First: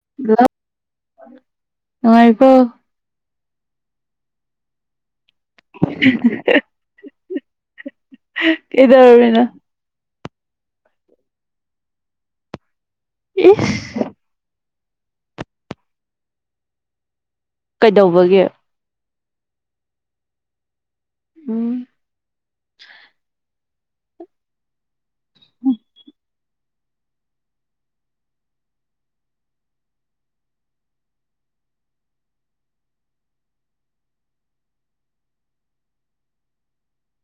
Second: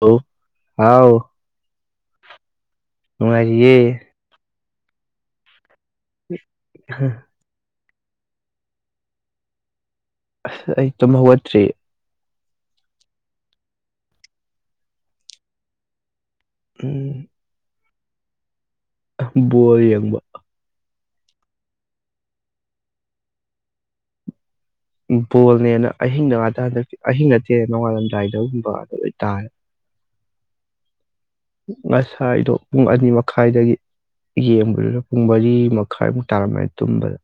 ꯍꯂ ꯍꯜꯂꯣ ꯍꯥꯎ ꯅꯨꯡꯉꯥꯏꯔꯤꯕꯣ ꯍꯨꯔꯤꯦ ꯀꯗ ꯑꯣꯏꯃꯤꯅ ꯑꯁ ꯑꯩ ꯇꯨꯝ ꯍꯧꯒꯠꯇ꯭ꯔꯤ ꯏ ꯎꯝ ꯀꯩꯗꯧꯕꯒꯤꯦ ꯕꯣ ꯌꯦꯡꯕ ꯎꯝ ꯕꯣꯜꯅꯦꯅ ꯑꯍꯤꯡ ꯅ ꯍꯟꯗꯛꯇꯤ ꯑꯍꯤꯡ ꯅꯠꯇꯦ ꯅꯣꯡꯉꯥꯜꯂꯝꯗꯥꯏꯗꯒꯨꯝꯕ ꯑꯗꯨ ꯂꯣꯏ ꯇꯥꯔꯦ [unintelligible] ꯉꯁꯥꯏ ꯍꯥꯏꯗꯣ ꯄꯨꯡ ꯑꯅꯤ ꯃꯈꯥꯏꯗꯒꯤ ꯌꯦꯡꯕꯗꯨꯗ ꯄꯨꯡ ꯃꯔꯤ ꯃꯈꯥꯏꯃꯨꯛ ꯇꯥꯔꯝꯃꯦ ꯇꯨꯝꯕꯗ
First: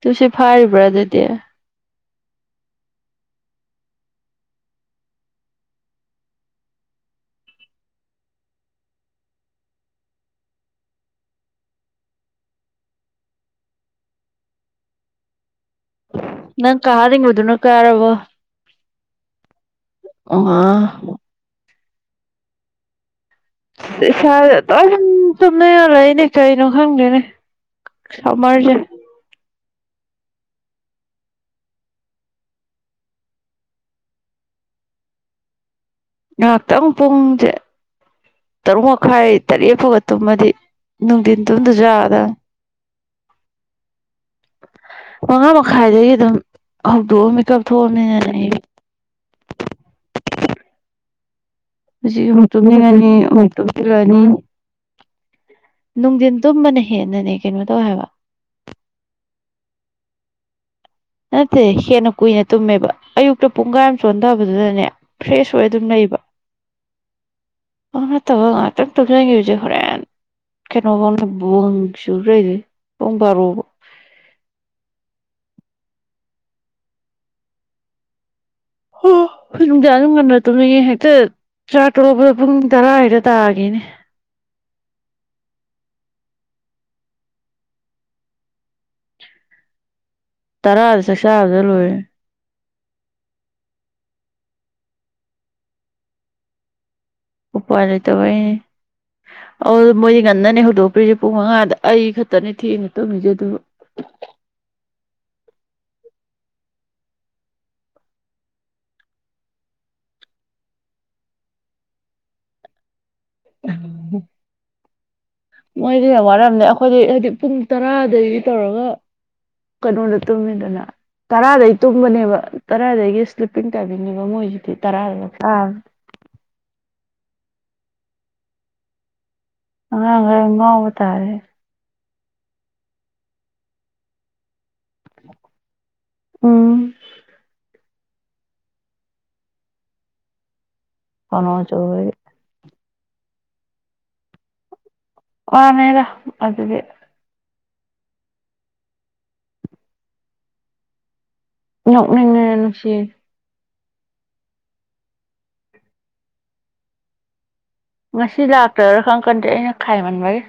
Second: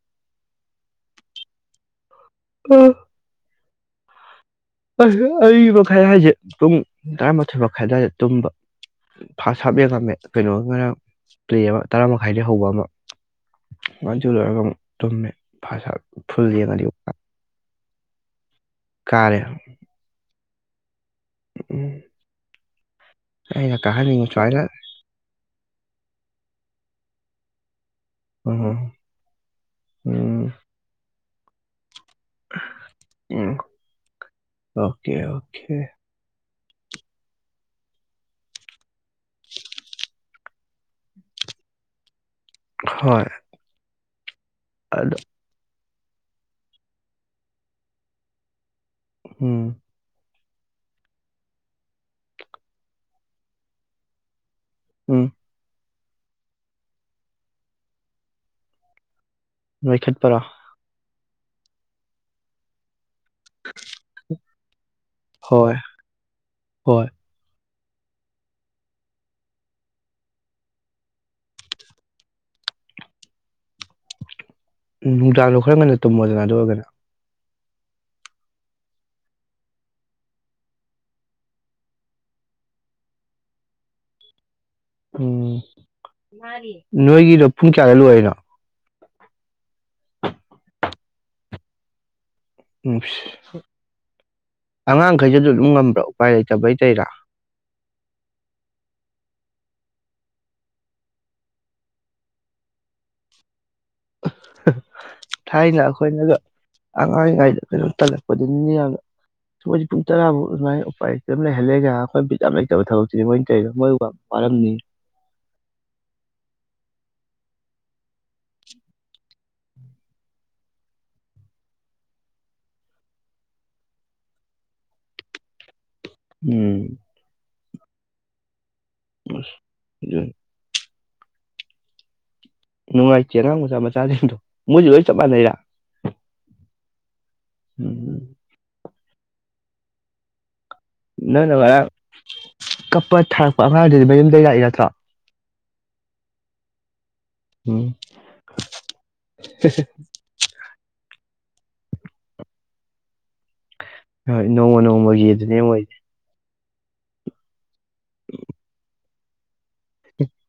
ꯇꯨꯁ ꯐꯥꯔꯤꯕ꯭ꯔꯥ ꯑꯗꯨꯗꯤ ꯎꯝ ꯑ ꯑꯔꯤꯕ ꯃꯈꯥꯏ ꯍꯥꯏꯁꯦ ꯄꯨꯡ ꯇꯔꯥꯃꯥꯊꯣꯏ ꯃꯈꯥꯏ ꯑꯗꯨꯋꯥꯏꯗ ꯇꯨꯝꯕ ꯐꯥꯔꯁ ꯍꯥꯞ ꯌꯦꯦ ꯍꯥꯝꯃꯦ ꯀꯩꯅꯣꯅ ꯄ꯭ꯂꯦ ꯑꯃ ꯇꯔꯥ ꯃꯈꯥꯏꯗꯒꯤ ꯍꯧꯕ ꯑꯃ ꯃꯖꯂꯒꯠꯇꯣꯃꯦ ꯐꯁ ꯅꯪ ꯐꯨꯜꯉꯗꯤ ꯀꯥꯍꯟꯅꯤꯡꯕꯗꯨꯅ ꯀꯥꯔꯕꯣ ꯀꯥꯔꯦ ꯑꯣ ꯎꯝ ꯑꯩꯅ ꯀꯥꯍꯟꯅꯤꯡꯕ ꯁꯨꯃꯥꯏꯅ ꯝ ꯆꯨꯝꯅ ꯌꯥꯔꯣꯏ ꯑꯩꯅꯦ ꯀꯩꯅꯣ ꯈꯪꯗꯦꯅꯦ ꯁꯔꯖ ꯎꯝ ꯎꯝ ꯎꯝ ꯑꯣꯀꯦ ꯑꯣꯀꯦ ꯉꯥꯏꯍꯥꯛꯇꯪ ꯄꯨꯡꯁꯦ ꯇꯔꯨꯛ ꯃꯈꯥꯏ ꯇꯔꯦꯠ ꯐꯥꯎꯕ ꯇꯨꯝꯃꯗꯤ ꯅ ꯇꯗ ꯌꯥꯗ ꯍꯣꯏ ꯑꯗꯣ ꯈꯥꯏꯏꯗꯒꯤ ꯑꯗꯨꯝ ꯍꯧꯗꯣꯛꯑ ꯃꯦꯀꯞ ꯊꯣꯛꯑꯕꯅꯤꯅꯅꯦ ꯑꯩ ꯎꯝ ꯍꯧꯨ ꯇꯨꯝꯒꯅꯤ ꯇꯨꯝꯂꯅꯤ ꯎꯝ ꯅꯨꯡꯊꯤꯟ ꯇꯨꯝꯕꯅ ꯍꯦꯟꯅꯅꯦ ꯀꯩꯅꯣ ꯇꯧ ꯍꯥꯏꯕ ꯂꯣꯏꯈꯠꯄꯔꯥ ꯅꯠꯇꯦ ꯍꯦꯟꯅ ꯀꯨꯏꯅ ꯇꯨꯝꯃꯦꯕ ꯑꯌꯨꯛꯇ ꯄꯨꯡ ꯀꯥꯏꯝ ꯆꯣꯟꯊꯕꯗꯨꯗꯅꯦ ꯐ꯭ꯔꯦꯁ ꯑꯣꯏ ꯍꯣꯏ ꯑꯗꯨꯝ ꯂꯩꯕ ꯍꯣꯏ ꯑꯣꯠꯇꯕ ꯉꯥꯛꯇꯪ ꯇꯧꯖꯒꯤꯦ ꯍꯧꯖꯤꯛ ꯍꯣꯔꯦꯟꯦꯟ ꯀꯩꯅꯣꯕ ꯑꯃꯅ ꯪ ꯁꯨ꯭ꯔ ꯄꯕꯔꯣ ꯎꯝ ꯅꯨꯡꯗꯥꯡꯗꯣ ꯈꯔ ꯉꯟꯅ ꯇꯨꯝꯃꯣꯗꯅ ꯑꯗꯨ ꯑꯣꯏꯔꯒꯅ ꯍꯝ ꯅꯨꯡꯗ ꯑꯗꯨꯝ ꯉꯟꯅ ꯇꯨꯝꯅꯤꯡꯉꯦ ꯍꯦꯛꯇ ꯆꯥ ꯇꯣꯂꯛꯄꯗ ꯄꯨꯡ ꯇꯔꯥ ꯍꯗ ꯇꯥꯒꯦꯅꯦ [unintelligible] ꯎꯝ ꯅꯣꯏꯒꯤꯗꯣ ꯄꯨꯡ ꯀꯌꯥꯒꯂꯨ ꯍꯥꯏꯅꯣ ꯇꯔꯥꯗ ꯆ ꯆꯗ ꯂꯣꯏꯔꯦ ꯎꯝ ꯑꯉꯥꯡꯈꯩꯁꯨꯁꯨ ꯑꯗꯨꯝ ꯉꯝꯕ꯭ꯔꯣ ꯎꯄꯥꯏ ꯂꯩꯇꯕꯩ ꯇꯩꯔꯥ ꯎꯄꯔ ꯇꯕꯥꯏꯅꯤ ꯑ ꯃꯣꯏꯗꯤ ꯉꯟꯅꯅꯦ ꯍꯧꯗꯣꯛꯄꯤꯔꯤꯁꯦ ꯄꯨꯡ ꯃꯉꯥꯗ ꯑꯩ ꯈꯛꯇꯅꯦ ꯊꯦꯡꯅ ꯇꯧꯃꯤꯁꯦ ꯑꯗꯨꯕꯨ [unintelligible] ꯊꯥꯏꯅ ꯑꯩꯈꯣꯏꯅꯒ ꯑꯉꯥꯡꯔꯤꯉꯩꯗ ꯀꯩꯅꯣ ꯇꯜꯂꯛꯄꯗꯨꯅꯤ ꯌꯥꯝꯅ ꯁꯣꯏꯁꯦ ꯄꯨꯡ ꯇꯔꯥꯐꯥꯎ ꯑꯗꯨꯃꯥꯏ ꯎꯄꯥꯏꯝ ꯂꯩꯍꯜꯂꯦꯒ ꯑꯩꯈꯣꯏ ꯌꯥꯝ ꯂꯩꯇꯕ ꯊꯕꯛ ꯃꯣꯏꯗꯤꯅ ꯋꯥꯔꯝꯅꯦ ꯑꯩꯈꯣꯏꯗꯤ ꯍꯥꯏꯗꯤ ꯄꯨꯡ ꯇꯔꯥꯗꯒꯤ ꯇꯧꯔꯒ ꯀꯩꯅꯣꯗ ꯇꯨꯝꯃꯤꯗꯅ ꯇꯔꯥꯗꯒꯤ ꯇꯨꯝꯕꯅꯦꯕ ꯇꯔꯥꯗꯒꯤ ꯁ꯭ꯂꯤꯞꯄꯤꯡ ꯇꯥꯏꯕꯤꯅꯦꯕ ꯃꯣꯏꯁꯤꯗꯤ ꯇꯔꯥ ꯎꯝ ꯑ ꯑꯗꯨꯅꯤ. ꯉ ꯉꯥꯎꯕ ꯇꯔꯦ ꯅꯅꯨꯡ ꯑꯏ ꯆꯦ ꯅ ꯃꯨꯁ ꯃ ꯆꯥꯖꯗꯣ ꯃꯨꯁꯨ ꯌ ꯆꯄ ꯅꯔ ꯎꯝ ꯅꯪꯅ ꯉꯔꯥꯡ ꯀꯩꯅꯣꯁꯨꯣꯏ ꯀꯞꯄ ꯊꯥꯔꯛꯄ ꯑꯉꯥꯡꯗꯨꯗꯤ ꯃ ꯑꯗꯨꯨꯝ ꯂꯩꯔꯛꯏ ꯅꯠꯇ꯭ꯔꯥ ꯋꯥꯅꯦꯔ ꯑꯗꯨꯗꯤ ꯎꯝ ꯅꯣꯛꯅꯤꯡꯅꯔ ꯅꯨꯡꯁꯤꯔ ꯍꯣꯏ ꯅꯣꯡꯃ ꯅꯣꯡꯃꯒꯤ ꯑꯗꯨꯅꯦ ꯑꯣꯏꯁꯦ ꯉꯁꯤ ꯂꯥꯛꯇ꯭ꯔꯥ ꯈꯪ ꯀꯟꯗꯦ ꯑꯩꯅ ꯈꯥꯏꯃꯟꯕꯒꯤ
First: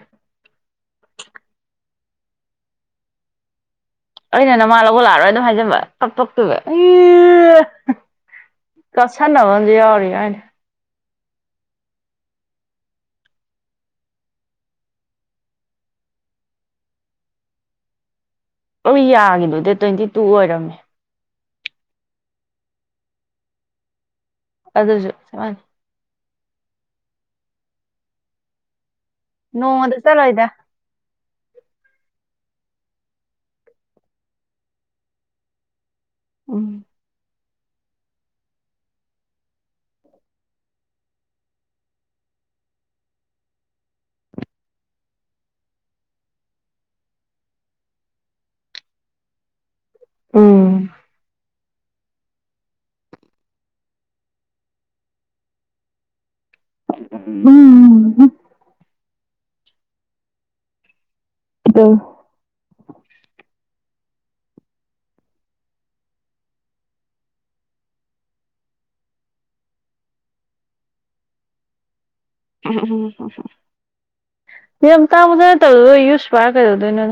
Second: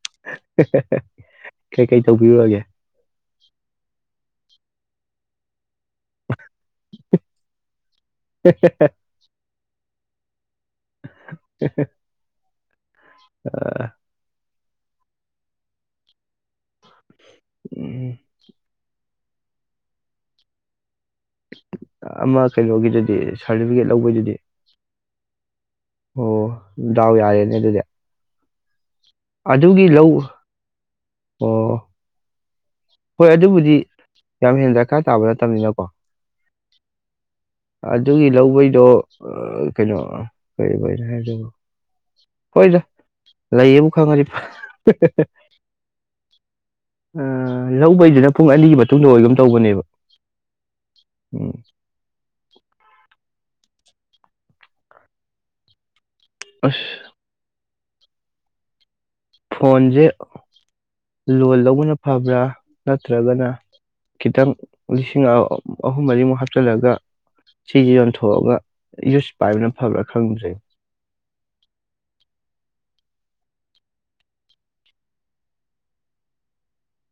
ꯀ ꯀꯩ ꯇꯧꯕꯤꯔꯨꯔꯒꯦ ꯑꯩꯅ ꯅꯃꯥ ꯂꯧꯕ ꯂꯥꯛꯑꯔꯣꯏ ꯑꯗꯨꯝ ꯍꯥꯏꯖꯟꯕ ꯐꯛ ꯏ ꯀꯁꯟꯅꯕꯁ ꯌꯥꯎꯔꯤ ꯀꯥꯏꯅ [inaudible] ꯑ ꯎꯝꯝ ꯑꯩꯈꯣꯏ ꯌꯥꯒꯤꯗꯣ ꯗꯦ ꯇ꯭ꯋꯦꯟꯇꯤ ꯇꯨ ꯑꯣꯏꯔꯝꯃꯦ ꯑꯃ ꯀꯩꯅꯣꯒꯤꯗꯨꯗꯤ ꯁꯥꯔꯇꯤꯐꯤꯀꯦꯠ ꯂꯧꯕꯩꯗꯨꯗꯤ ꯑꯗꯨꯁꯨ ꯁꯃ ꯑꯣ ꯗꯥꯎ ꯌꯥꯔꯦꯅꯦ ꯑꯗꯨꯗꯤ ꯑꯗꯨꯒꯤ ꯅꯣꯡꯃꯗ ꯂꯧ ꯆꯂꯣ ꯏꯗ ꯑꯣ ꯍꯣꯏ ꯑꯗꯨꯕꯨꯗꯤ ꯌꯥꯝ ꯍꯦꯟꯅ ꯗꯔꯀꯥꯔ ꯇꯥꯕ ꯅꯠꯇꯕꯅꯤꯅꯀꯣ ꯎꯝ ꯑꯗꯨꯒꯤ ꯂꯧꯕꯩꯗꯣ ꯀꯩꯅꯣ ꯀꯩꯅꯣ ꯍꯥꯏ ꯍꯣꯏꯗ ꯂꯩꯌꯦꯕꯨ ꯈꯪꯉꯗꯤ ꯂꯧꯕꯩꯁꯤꯅ ꯄꯨꯡ ꯑꯅꯤꯒꯤ ꯃꯇꯨꯡꯗ ꯑꯣꯏꯒꯨꯝ ꯇꯧꯕꯅꯦꯕ ꯎꯝ ꯎꯝ ꯑꯁ ꯎꯝ ꯐꯣꯟꯁꯦ ꯂꯣꯟ ꯂꯧꯕꯅ ꯐꯕ꯭ꯔꯥ ꯅꯠꯇ꯭ꯔꯒꯅ ꯈꯤꯇꯪ ꯂꯤꯁꯤꯡ ꯑꯍꯨꯝ ꯃꯔꯤꯃꯨꯛ ꯍꯥꯞꯆꯤꯜꯂꯒ ꯁꯤꯁ ꯌꯣꯟꯊꯣꯛꯑꯒ ꯌꯨꯁ ꯄꯥꯏꯕꯅ ꯐꯕ꯭ꯔꯥ ꯈꯪꯗ꯭ꯔꯦ ꯎ ꯌꯥꯝ ꯇꯥꯡꯕꯗꯅ ꯇꯧꯔꯗꯣꯏ ꯌꯨꯁꯄꯥꯥꯏ ꯀꯩꯗꯧꯗꯣꯏꯅꯣ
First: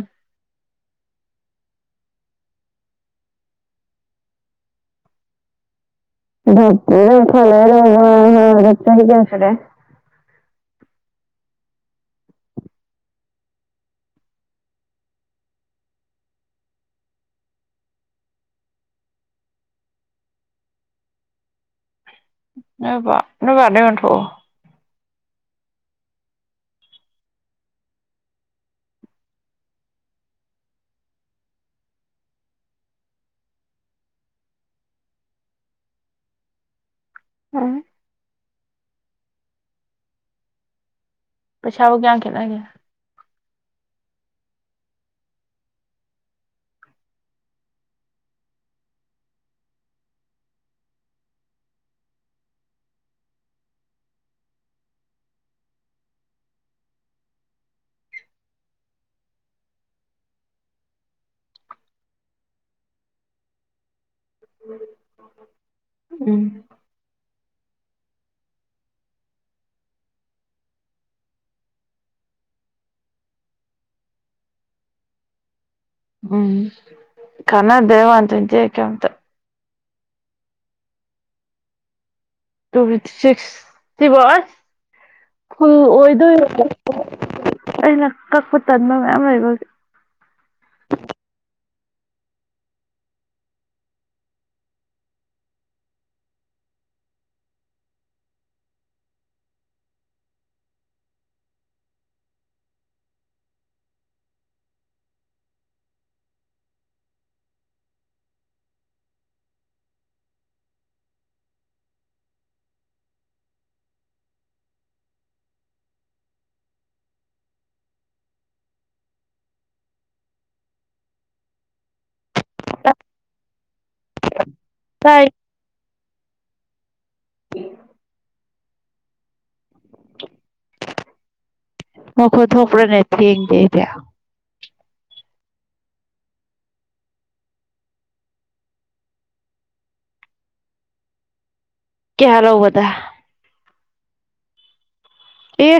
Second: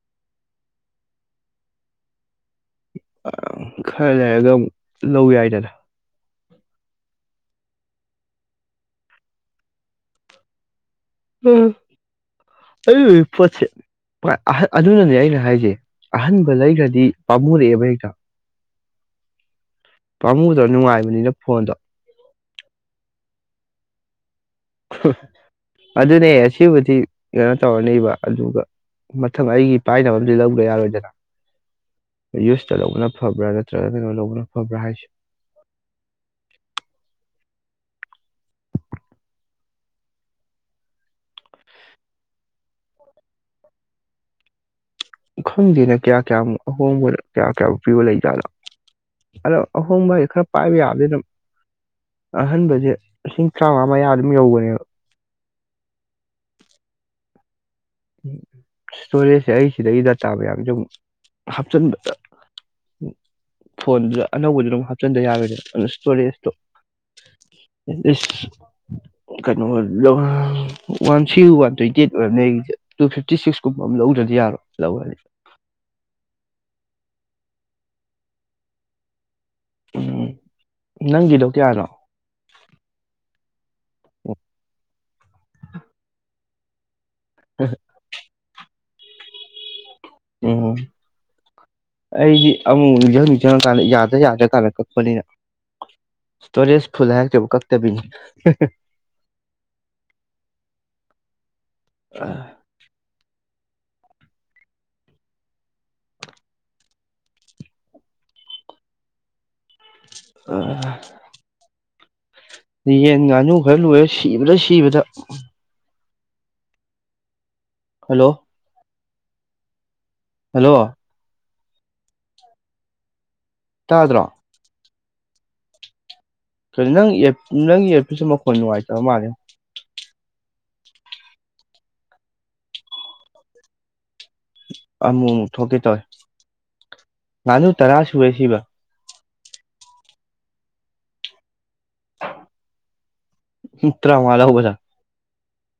ꯑ ꯈꯔ ꯂꯩꯔꯒ ꯑꯃꯨꯛ ꯂꯧ ꯌꯥꯏꯗꯅ ꯐ ꯆ ꯍ ꯀꯁꯗꯦ [inaudible] ꯎꯝ ꯑ ꯄꯦ ꯑꯗꯨꯅꯅꯦ ꯑꯩꯅ ꯍꯥꯏꯁꯦ ꯑꯍꯟꯕ ꯂꯩꯈ꯭ꯔꯗꯤ ꯄꯥꯝꯃꯨꯔꯛꯑꯦꯕ ꯍꯒ ꯄꯥꯃꯨꯗ ꯅꯨꯡꯉꯥꯏꯕꯅꯤꯅ ꯐꯣꯟꯗꯣ ꯄꯅꯦ [unintelligible] ꯑꯗꯨꯅꯦ ꯑꯁꯤꯕꯨꯗꯤ ꯀꯩꯅꯣ ꯇꯧꯔꯅꯦꯕ ꯑꯗꯨꯒ ꯃꯊꯪ ꯑꯩꯒꯤ ꯄꯥꯏꯅꯕ ꯑꯃꯗꯤꯝꯗꯤ ꯂꯧꯕ꯭ꯔꯥ ꯌꯥꯔꯣꯏꯗꯅ ꯌꯨꯁꯇ ꯂꯧꯕꯅ ꯐꯕ꯭ꯔꯥ ꯅꯠꯇ꯭ꯔꯒ ꯀꯩꯅꯣ ꯂꯧꯕꯅ ꯐꯕ꯭ꯔꯥ ꯍꯥꯏꯁꯦ ꯎꯝ ꯄꯆꯥꯥꯣ ꯀꯌꯥ ꯀꯅꯒ ꯈꯪꯗꯦꯅ ꯀꯌꯥ ꯀꯌꯥꯃꯨꯛ ꯑꯍꯣꯡꯕ ꯀꯌꯥ ꯀꯌꯥꯃꯨꯛ ꯄꯤꯕ ꯂꯩꯖꯥꯠꯅꯣ ꯑꯗꯣ ꯑꯍꯣꯡꯕ ꯍꯥꯏꯗꯤ ꯈꯔ ꯄꯥꯏꯕ ꯌꯥꯕꯗꯤ ꯑꯗꯨꯝ ꯑꯍꯟꯕꯁꯦ ꯂꯤꯁꯤꯡ ꯇꯔꯥꯃꯉꯥ ꯃꯌꯥ ꯑꯗꯨꯝ ꯌꯧꯕꯅꯦꯕ ꯎ ꯏꯁꯇꯣꯔꯦꯖꯁꯦ ꯑꯩ ꯁꯤꯗꯗꯒꯤ ꯗꯥꯇꯥ ꯃꯌꯥꯝꯁꯦ ꯍꯥꯞꯆꯤꯟꯕꯗ ꯎ ꯐꯣꯟꯗꯨꯗ ꯑꯅꯧꯕꯗꯨ ꯑꯗꯨꯝ ꯆꯟꯗ ꯌꯥꯔꯗꯤ ꯑꯗꯨ ꯁꯇꯣꯔꯤꯁꯇꯣ ꯎꯝ ꯀꯩꯅꯣ ꯋꯥꯟ ꯁꯤ꯭ ꯋꯥꯟ ꯇ꯭ꯋꯦꯟꯇꯤ ꯑꯩꯠ ꯑꯣꯏꯔꯝ ꯂꯩ ꯑꯩꯔꯤꯁꯦ ꯇꯨ ꯐꯤꯞꯇꯤ ꯁꯤꯛꯁ ꯀꯨꯝꯕ ꯑꯃ ꯂꯧꯗ꯭ꯔꯗꯤ ꯌꯥꯔꯣꯏ ꯂꯧꯔꯅꯤ ꯎꯝ ꯀꯟꯅ ꯗꯦꯋꯥꯇ ꯏꯟꯇꯑ ꯀꯦꯇ ꯎꯝ ꯅꯪꯒꯤꯗꯣ ꯀꯌꯥꯅꯣ ꯇꯨ ꯐꯤꯇꯤ ꯁꯤꯛꯁ ꯁꯤꯕ ꯑꯁ ꯐꯨꯜ ꯑꯣꯏꯗꯣꯏꯔ ꯑꯩꯅ ꯀꯛꯄ ꯇꯟꯕ ꯃꯌꯥꯝ ꯂꯩꯕꯦ ꯎꯝ ꯑꯩꯗꯤ ꯑꯃꯨꯛ ꯅꯤꯡꯖ ꯖ ꯌꯥꯗ꯭ꯔ ꯌꯥꯗ꯭ꯔ ꯇꯥꯜꯂꯛ ꯀꯛꯄꯅꯤꯅ ꯁꯇꯨꯔꯦꯁ ꯐꯨꯜ ꯍꯥꯏ ꯆꯕꯨ ꯀꯥꯛꯇꯕꯤꯅꯤ [inaudible] ꯑ ꯑꯣ ꯌꯦꯟ ꯉꯥꯅꯨ ꯈꯔ ꯂꯣꯏꯔꯦ ꯁꯤꯕꯗ ꯁꯤꯕꯗ ꯍꯜꯂꯣ ꯍꯜꯂꯣ ꯑ [unintelligible] ꯑꯗꯨ꯭ꯔꯣ ꯇꯥꯏ ꯅꯪ ꯅꯪꯒꯤ ꯑꯦꯔꯄꯤꯜꯁꯦ ꯃꯈꯣꯟ ꯅꯨꯡꯉꯥꯏꯇꯕ ꯃꯥꯜꯂꯦ ꯃꯈ ꯃꯈ ꯊꯄꯔ ꯅꯠꯇ꯭ꯔꯤ ꯏꯗꯗꯌꯥ ꯑꯃꯨꯛ ꯑꯃꯨꯛ ꯊꯣꯛꯀꯦ ꯇꯧꯔꯦ ꯉꯥꯅꯨ ꯇꯔꯥ ꯁꯨꯔꯦ ꯁꯤꯕ ꯀꯌꯥꯂꯧꯕꯗ ꯎ ꯇ꯭ꯔꯃꯂꯍꯕꯂ ꯑꯦ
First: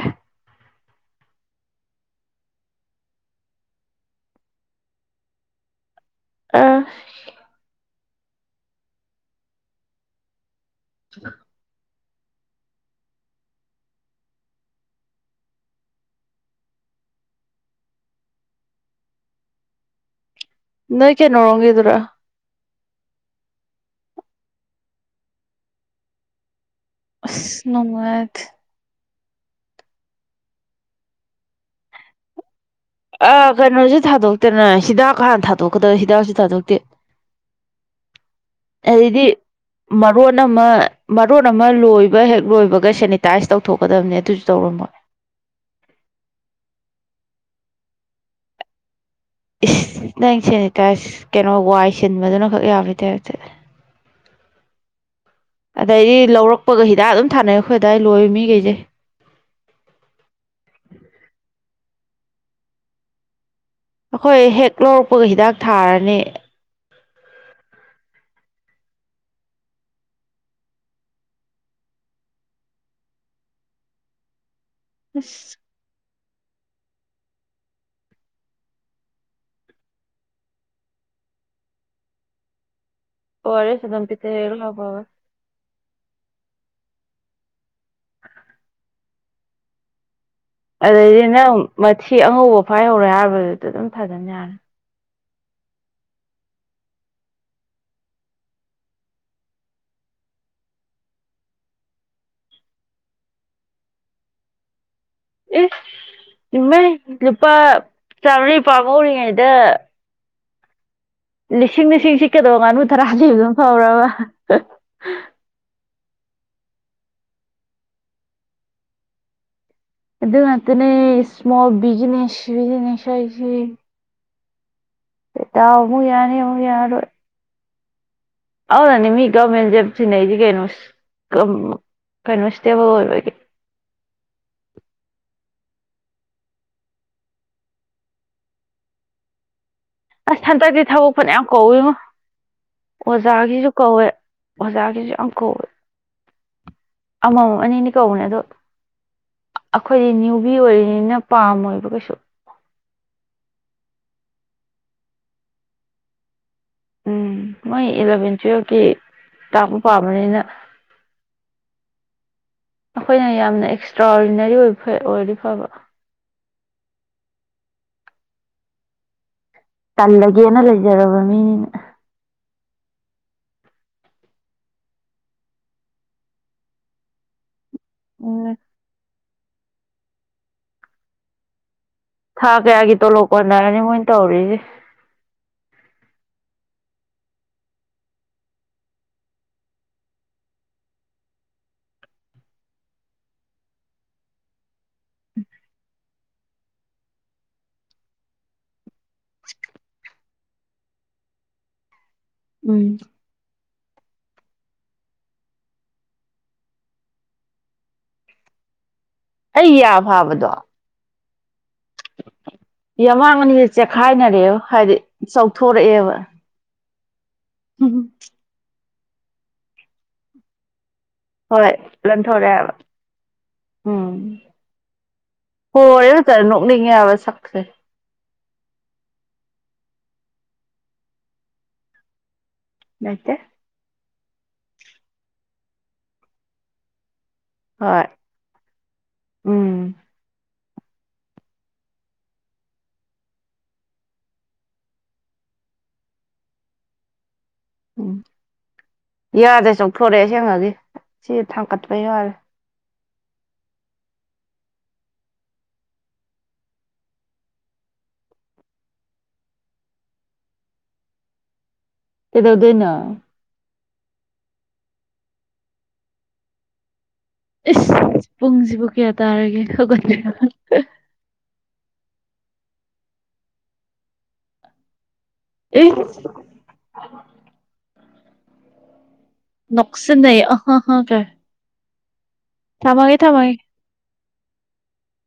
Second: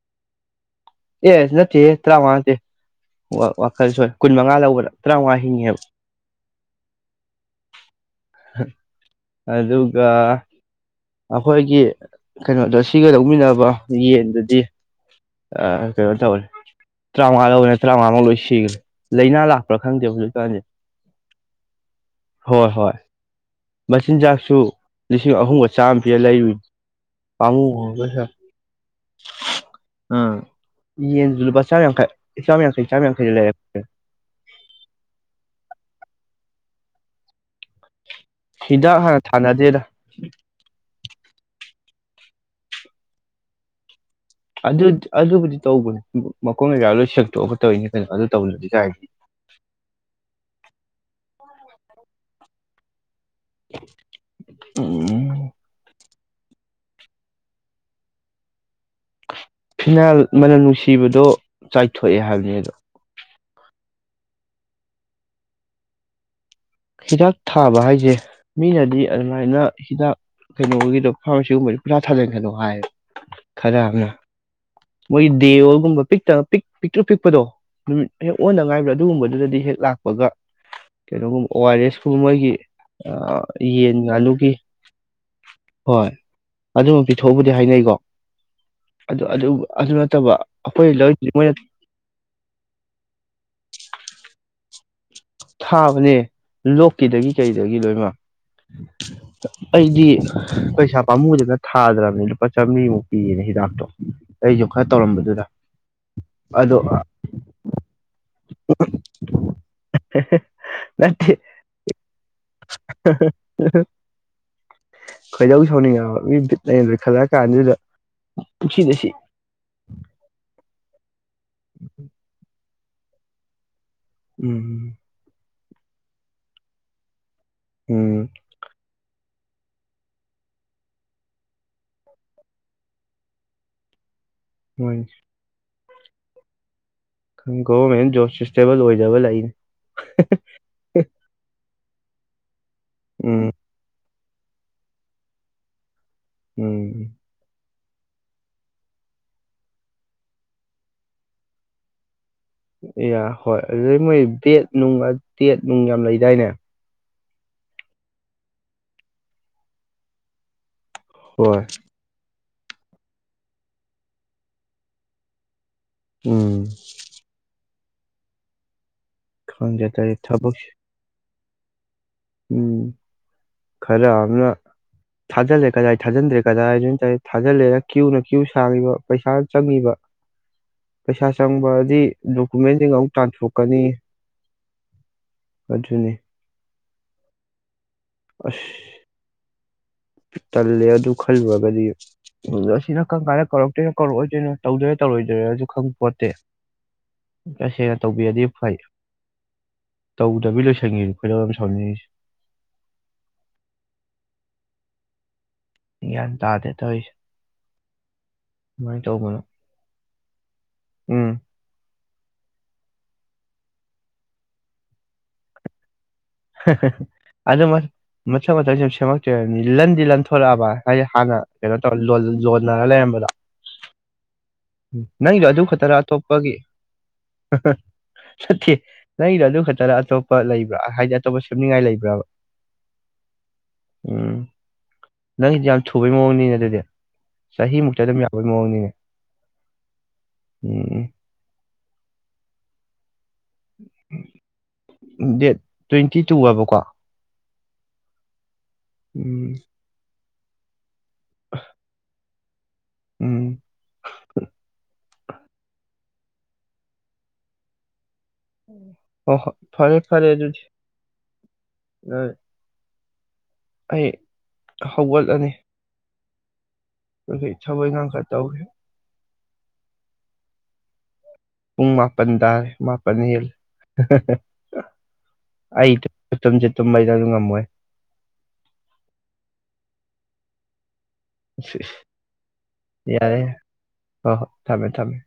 ꯑꯦ ꯅ ꯑꯦ ꯇ꯭ꯔꯥ ꯋꯥꯇꯦ ꯋꯥꯈꯜ ꯁꯣꯏ ꯀꯨꯟ ꯃꯉꯥ ꯂꯧꯕꯗꯥ ꯇꯔꯥꯃꯉꯥ ꯍꯤꯡꯉꯦꯕ ꯑꯥ ꯑꯗꯨꯒ ꯑꯩꯈꯣꯏꯒꯤ ꯀꯩꯅꯣꯗꯣ ꯁꯤꯒ ꯂꯧꯃꯤꯟꯅꯕ ꯌꯦꯟꯗꯨꯗꯤ ꯀꯩꯅꯣ ꯇꯧꯅꯤ ꯇꯔꯥꯃꯉꯥ ꯂꯧ ꯑꯣꯏꯅꯅ ꯇꯔꯥꯃꯉꯥꯃ ꯂꯣꯏ ꯁꯤꯈ꯭ꯔꯦ ꯂꯥꯏꯅꯥ ꯂꯥꯛꯄ꯭ꯔꯥ ꯈꯪꯗꯦꯕ ꯍꯧꯖꯤꯛ ꯀꯥꯟꯗꯤ ꯅꯣꯏ ꯀꯌꯥꯩꯅꯔꯣꯡꯒꯦꯗꯨꯔꯥ ꯍꯣꯏ ꯍꯣꯏ ꯃꯆꯤꯟꯖꯥꯛꯁꯨ ꯂꯤꯁꯤꯡ ꯑꯍꯨꯝꯒ ꯆꯥꯝꯃ ꯄꯤꯔ ꯂꯩꯔꯨ ꯑꯁ ꯄꯉꯨꯁꯦ ꯅꯨꯡꯉꯥꯏꯇꯦ ꯑ ꯌꯦ ꯏꯂ ꯀ [unintelligible] ꯑ ꯀꯩꯅꯣꯁꯨꯦ ꯊꯥꯗꯣꯛꯇꯅ ꯍꯤꯗꯥꯛ ꯀꯥꯟꯅ ꯊꯥꯗꯣꯛꯀꯗꯧ ꯎꯁꯤ ꯊꯥꯗꯣꯛꯇꯦ ꯍꯤꯗꯥꯛ ꯍꯥꯟꯅ ꯑꯗꯨꯩꯗꯤ ꯊꯥꯅꯗꯦꯗ ꯃꯔꯣꯟ ꯑꯃ ꯃꯔꯣꯟ ꯑꯃ ꯂꯣꯏꯕ ꯍꯦꯛ ꯂꯣꯏꯕꯒ ꯁꯦꯅꯤꯇꯥꯏꯁ ꯇꯧꯊꯣꯛꯀꯗꯕꯅꯦ ꯑꯗꯨꯁꯨ ꯑꯗꯨ ꯇꯧꯔꯝꯃꯣꯏ ꯑꯗꯨꯕꯨꯗꯤ ꯇꯧꯕꯅꯤ ꯃꯈꯣꯡꯅ ꯌꯥ ꯂꯣꯏ ꯁꯦꯛꯇꯣꯛꯑꯒ ꯇꯧꯔꯤꯅꯤ ꯀꯩꯅꯣ ꯑꯗꯨ ꯇꯧꯕꯅꯗꯤ ꯀꯥꯏꯔꯗꯤ ꯏꯁ ꯅꯪ ꯁꯦꯅꯤꯇꯥꯏꯁ ꯀꯩꯅꯣ ꯋꯥꯏ ꯁꯤꯟꯕꯗꯨꯅ ꯈꯛ ꯌꯥꯕ ꯇ ꯎꯝ ꯀꯗꯤ ꯂꯧꯔꯛꯄꯒ ꯍꯤꯗꯥꯛ ꯑꯗꯨꯝ ꯊꯥꯅꯩ ꯑꯩꯈꯣꯏ ꯑꯗꯥꯋꯥꯏ ꯂꯣꯏꯔ ꯃꯤ ꯀꯩꯖꯦ ꯐꯤꯅꯥꯏꯜ ꯃꯅꯝ ꯅꯨꯡꯁꯤꯕꯗꯣ ꯆꯥꯏꯊꯣꯛꯑꯦ ꯍꯥꯏꯕꯅꯤ ꯑꯗꯣ ꯑꯩꯈꯣꯏ ꯍꯦꯛ ꯂꯧꯔꯛꯄꯒ ꯍꯤꯗꯥꯛ ꯊꯥꯔꯅꯤ ꯍꯤꯗꯥꯛ ꯊꯥꯕ ꯍꯥꯏꯁꯦ ꯃꯤꯅꯗꯤ ꯑꯗꯨꯃꯥꯏꯅ ꯍꯤꯗꯥꯛ ꯀꯩꯅꯣꯒꯤꯗꯣ ꯐꯥꯔꯃꯥꯁꯤꯒꯨꯝꯕꯁ ꯄꯨꯔꯥ ꯊꯥꯖꯤꯟ ꯀꯗꯣ ꯍꯥꯏꯌꯦꯕ ꯈꯔꯅ ꯃꯣꯏ ꯑꯁ ꯗꯦꯋꯒꯨꯝꯕ ꯄꯤꯛꯇ ꯄꯤꯛ ꯄꯤꯛꯇ꯭ꯔꯨ ꯄꯤꯛꯄꯗꯣ ꯅꯨꯃꯤꯠ ꯍꯦꯛ ꯑꯣꯟꯅ ꯉꯥꯏꯕ꯭ꯔꯥ ꯑꯗꯨꯒꯨꯝꯕꯗꯨꯗꯗꯤ ꯍꯦꯛ ꯂꯥꯛꯄꯒ ꯀꯩꯅꯣꯒꯨꯝꯕ ꯑꯣ ꯑꯥꯔ ꯑꯦꯁꯀꯨꯝꯕ ꯃꯣꯏꯒꯤ ꯑꯣ ꯑꯥꯔ ꯑꯦꯁ ꯌꯦꯟ ꯑꯗꯨꯝ ꯄꯤꯊꯛꯑꯦ ꯉꯥꯅꯨꯒꯤ ꯑꯗꯨꯒ ꯐꯕꯅꯤ ꯍꯣꯏ ꯑꯗꯨꯝ ꯄꯤꯊꯣꯛꯎꯕꯨꯗꯤ ꯍꯥꯏꯅꯩꯀꯣ ꯑꯗꯨ ꯑꯗꯨ ꯑꯗꯨ ꯅꯠꯇꯕ ꯑꯩꯈꯣꯏ ꯂꯣꯏ ꯑꯗꯨꯗꯩꯗꯤ ꯅꯪ ꯃꯣꯏꯅ ꯃꯊꯤ ꯑꯉꯧꯕ ꯐꯥꯏꯍꯧꯔꯦ ꯍꯥꯏꯔꯕꯗꯨꯗ ꯑꯗꯨꯝ ꯐꯥꯗꯅ ꯌꯥꯔꯦ ꯊꯥꯕꯅꯦ ꯂꯣꯛꯀꯤꯗꯒꯤ ꯀꯩꯗꯒꯤ ꯂꯣꯏꯃ ꯑꯩꯗꯤ ꯄꯩꯁꯥ ꯄꯥꯝꯃꯨꯗꯨꯅ ꯊꯥꯗ꯭ꯔꯕꯅꯤ ꯂꯨꯄꯥ ꯆꯥꯝꯔꯤꯃꯨꯛ ꯄꯤꯔꯦ ꯗꯥꯛꯇꯣ ꯀꯩ ꯌꯣꯈꯠ ꯑꯦ ꯏꯃꯦ ꯂꯨꯄꯥ ꯆꯥꯃꯔꯤ ꯄꯥꯝꯍꯧꯔꯤꯉꯩꯗ ꯍ ꯂꯤꯁꯤꯡ ꯂꯤꯁꯤꯡ ꯁꯤꯠꯀꯗꯧꯕ ꯉꯥꯅꯨ ꯇꯔꯥꯗꯤ ꯑꯗꯨꯝ ꯐꯧꯔꯕ ꯠ ꯂꯩꯗ꯭ꯔꯦ ꯈꯜꯂꯛꯑ ꯀꯥꯟꯁꯤꯗ ꯄꯨꯟꯁꯤꯗ ꯁꯤ ꯑꯗꯨ ꯃꯥꯇꯅꯦ ꯏꯁꯃꯣꯜ ꯕꯤꯖꯤꯁꯖꯤꯁ ꯍꯥꯏꯁꯤ ꯎꯝ ꯎꯝ ꯠꯇꯥꯎ ꯑꯃ ꯌꯥꯅꯦ ꯌꯥꯅ ꯎꯝ ꯍꯧꯗꯅꯤ ꯃꯤ ꯧꯃꯦꯟ ꯖꯞꯁꯤ ꯅꯗꯤꯒꯦꯩꯅ ꯀꯟꯣꯁꯇꯦꯕꯜꯜ ꯑꯣꯏꯗꯤ ꯃꯣꯏ ꯈꯪꯒꯣꯦꯟ ꯣꯁꯁꯇꯦꯕꯜ ꯑꯣꯏꯖꯕ ꯂꯥꯏꯟ ꯑꯁ ꯍꯟꯗꯛꯇꯤ ꯊꯕꯛꯄꯅ ꯌꯥꯝ ꯀꯧꯏꯣ ꯎꯝ ꯑꯣꯖꯥꯒꯤꯁꯨ ꯀꯧꯋꯦ ꯑꯣꯖꯥꯒꯤꯁꯨ ꯌꯥꯝ ꯀꯧꯋꯦ ꯎꯝ ꯑꯃ ꯑ ꯀꯧꯅꯦ ꯑꯗꯣ ꯑꯩꯈꯣꯏꯗꯤ ꯭ꯨꯕꯤ ꯑꯣꯏꯔꯤꯅꯤꯅ ꯄꯥꯝꯃꯣꯏꯕ ꯀꯩꯁꯨ ꯏ ꯍꯣꯏ ꯑꯗꯨꯗꯩ ꯃꯣꯏ ꯕꯦꯠ ꯅꯨꯡ ꯇꯦꯠ ꯅꯨꯡ ꯌꯥꯝ ꯂꯩꯗꯥꯏꯅꯦ ꯎꯝ ꯃꯣꯏ ꯏꯂꯚꯦꯟ ꯇꯨꯋꯜꯕꯀꯤ ꯇꯥꯛꯄ ꯄꯥꯝꯕꯅꯤꯅ ꯍꯣꯏ ꯑꯩꯈꯣꯏꯅ ꯌꯥꯝꯅ ꯑꯦꯛꯁꯇ꯭ꯔꯥ ꯑꯣꯔꯗꯤꯅꯔꯤ ꯑꯣꯏꯕ ꯑꯣꯏꯔꯗꯤ ꯐꯕ ꯎꯝ ꯈꯪꯗꯦ ꯇꯔꯦ ꯀꯜꯒꯅ ꯊꯕꯛꯁꯦ ꯂꯩꯖꯔꯕ ꯃꯤ ꯎꯝ ꯈꯔ ꯑꯃꯅ ꯊꯥꯖꯤꯜꯂꯦ ꯀꯗꯥꯏ ꯊꯥꯖꯤꯟꯗ꯭ꯔꯦ ꯀꯗꯥꯏꯗ ꯊꯥꯖꯤꯜꯂꯦ ꯀ꯭ꯌꯨꯅ ꯀ꯭ꯌꯨ ꯎꯝ ꯁꯥꯡꯉꯤꯕ ꯄꯩꯁꯥ ꯆꯪꯉꯤꯕ ꯄꯩꯁꯥ ꯆꯪꯕ ꯁꯤ ꯊꯥ ꯗꯣꯀꯨꯃꯦꯟꯁꯤꯡ ꯀꯌꯥꯒꯤ ꯑꯃꯨꯛ ꯇꯣꯂꯣꯞ ꯀꯣꯟꯅꯔꯅꯤ ꯇꯥꯟꯊꯣꯛꯀꯅꯤ ꯃꯣꯏꯅ ꯇꯧꯔꯤꯁꯦ ꯑꯗꯨꯅꯤ ꯑꯁ ꯇꯜꯂꯦ ꯑꯗꯨ ꯈꯜꯂꯨꯔꯒꯗꯤ ꯑꯁꯤꯅ ꯀꯝ ꯀꯥꯏꯗ ꯀꯧꯔꯛꯇꯣꯏꯅꯣ ꯀꯧꯔꯛꯑꯣꯏꯗꯣꯏꯅꯣ ꯇꯧꯗꯣꯏ ꯇꯧꯔꯣꯏꯗ꯭ꯔꯔꯁꯨ ꯈꯪꯕ ꯄꯣꯠꯇꯦ ꯇꯁꯦꯡꯅ ꯇꯧꯕꯤꯔꯗꯤ ꯐꯩ ꯇꯧꯗꯕꯤ ꯂꯣꯏꯁꯪꯉꯤ ꯑꯩꯈꯣꯏ ꯂꯧꯧ ꯑꯃ ꯁꯥꯎꯅꯤꯡꯔꯤꯁꯦ ꯎꯝ ꯌꯥꯟ ꯇꯗꯦ ꯇ ꯑꯩ ꯌꯥ ꯐꯥꯕꯗꯣ ꯎꯝ ꯌꯥꯃꯥꯡ ꯑꯅꯤꯁꯦ ꯆꯦꯛꯈꯥꯏꯅꯔꯦꯕ ꯍꯥꯏꯗꯤ ꯆꯥꯎꯊꯣꯔꯛꯑꯦꯕ ꯑꯗꯨ ꯃꯊꯪ ꯃꯊꯪ ꯁꯨꯝ ꯁꯦꯝꯃꯛꯇꯦꯕꯅꯤ ꯂꯟꯗꯤ ꯂꯟꯊꯣꯔꯛꯑꯕ ꯑꯩ ꯍꯥꯟꯅ ꯍꯣꯏ ꯀꯩꯅꯣ ꯇꯧꯔ ꯂꯟꯊꯣꯔꯛꯑꯦꯕ ꯌꯣꯟꯅꯔ ꯂꯩꯔꯝꯕꯗꯣ ꯎꯝ ꯎ ꯅꯪꯗꯣ ꯑꯗꯨ ꯈꯛꯇꯔ ꯍꯣꯔꯦ ꯐꯖꯅ ꯑꯇꯣꯞꯄꯒꯤ ꯅꯣꯛꯅꯤꯡꯉꯦꯕ ꯁꯛꯁꯦ ꯆꯠꯇꯦ ꯅꯪꯗꯣ ꯑꯗꯨ ꯈꯛꯇꯅ ꯑꯇꯣꯞꯄ ꯂꯩꯕ꯭ꯔꯥ ꯍꯥꯏꯗꯤ ꯑꯇꯣꯞꯄ ꯁꯦꯝꯅꯤꯡꯉꯥꯏ ꯂꯩꯕ꯭ꯔꯥꯕ ꯥꯏꯠꯇꯦ ꯎꯝ ꯅꯪꯗꯤ ꯌꯥꯝ ꯊꯨꯕꯩ ꯃꯑꯣꯡꯅꯤꯅꯦ ꯑꯗꯨꯗꯤ ꯆꯍꯤꯃꯨꯛꯇ ꯍꯣꯏ ꯑꯗꯨꯝ ꯌꯥꯕꯩ ꯃꯑꯣꯡꯅꯤꯅꯦ ꯎꯝ ꯎꯝ ꯗꯦꯠ ꯇ꯭ꯋꯦꯟꯇꯤ ꯇꯨꯑꯕꯀꯣ ꯎꯝ ꯎꯝ ꯌꯥꯗ꯭ꯔꯦ ꯆꯧꯊꯣꯔꯛꯑꯦ ꯁꯦꯡꯉꯒꯦ ꯁꯤ ꯊꯥꯡꯒꯠꯄ ꯌꯥꯣꯔ ꯎꯝ ꯑꯣ ꯍ ꯐꯔꯦ ꯐꯔꯦ ꯑꯗꯨ ꯑꯗꯨ ꯀꯗꯧꯗꯅ ꯑꯩ ꯍꯧꯒꯠꯂꯅꯤ ꯑꯗꯨꯒꯤ ꯊꯕꯛ ꯏꯪꯈꯥꯡ ꯈꯔ ꯏꯁꯁ ꯇꯧꯒꯦ ꯄꯨꯡꯁꯤꯕꯨ ꯀꯌꯥ ꯇꯥꯔꯒꯦ ꯍꯧꯀꯠꯣ ꯎꯨꯡ ꯃꯥꯄꯟꯗꯔ ꯃꯥꯄꯟ ꯌꯦꯜ ꯑꯩ ꯏꯁ ꯇꯨꯝꯁꯦ ꯇꯨꯝꯕꯩꯗꯁꯨ ꯉꯝꯃꯣꯏ ꯅꯁꯤ ꯅ ꯑꯍ ꯑꯍꯥ ꯀ [unintelligible] ꯊꯝꯃꯒꯦ ꯊꯃꯒꯦ ꯍ ꯍꯣ ꯊꯝꯃꯦ ꯊꯝꯃꯦ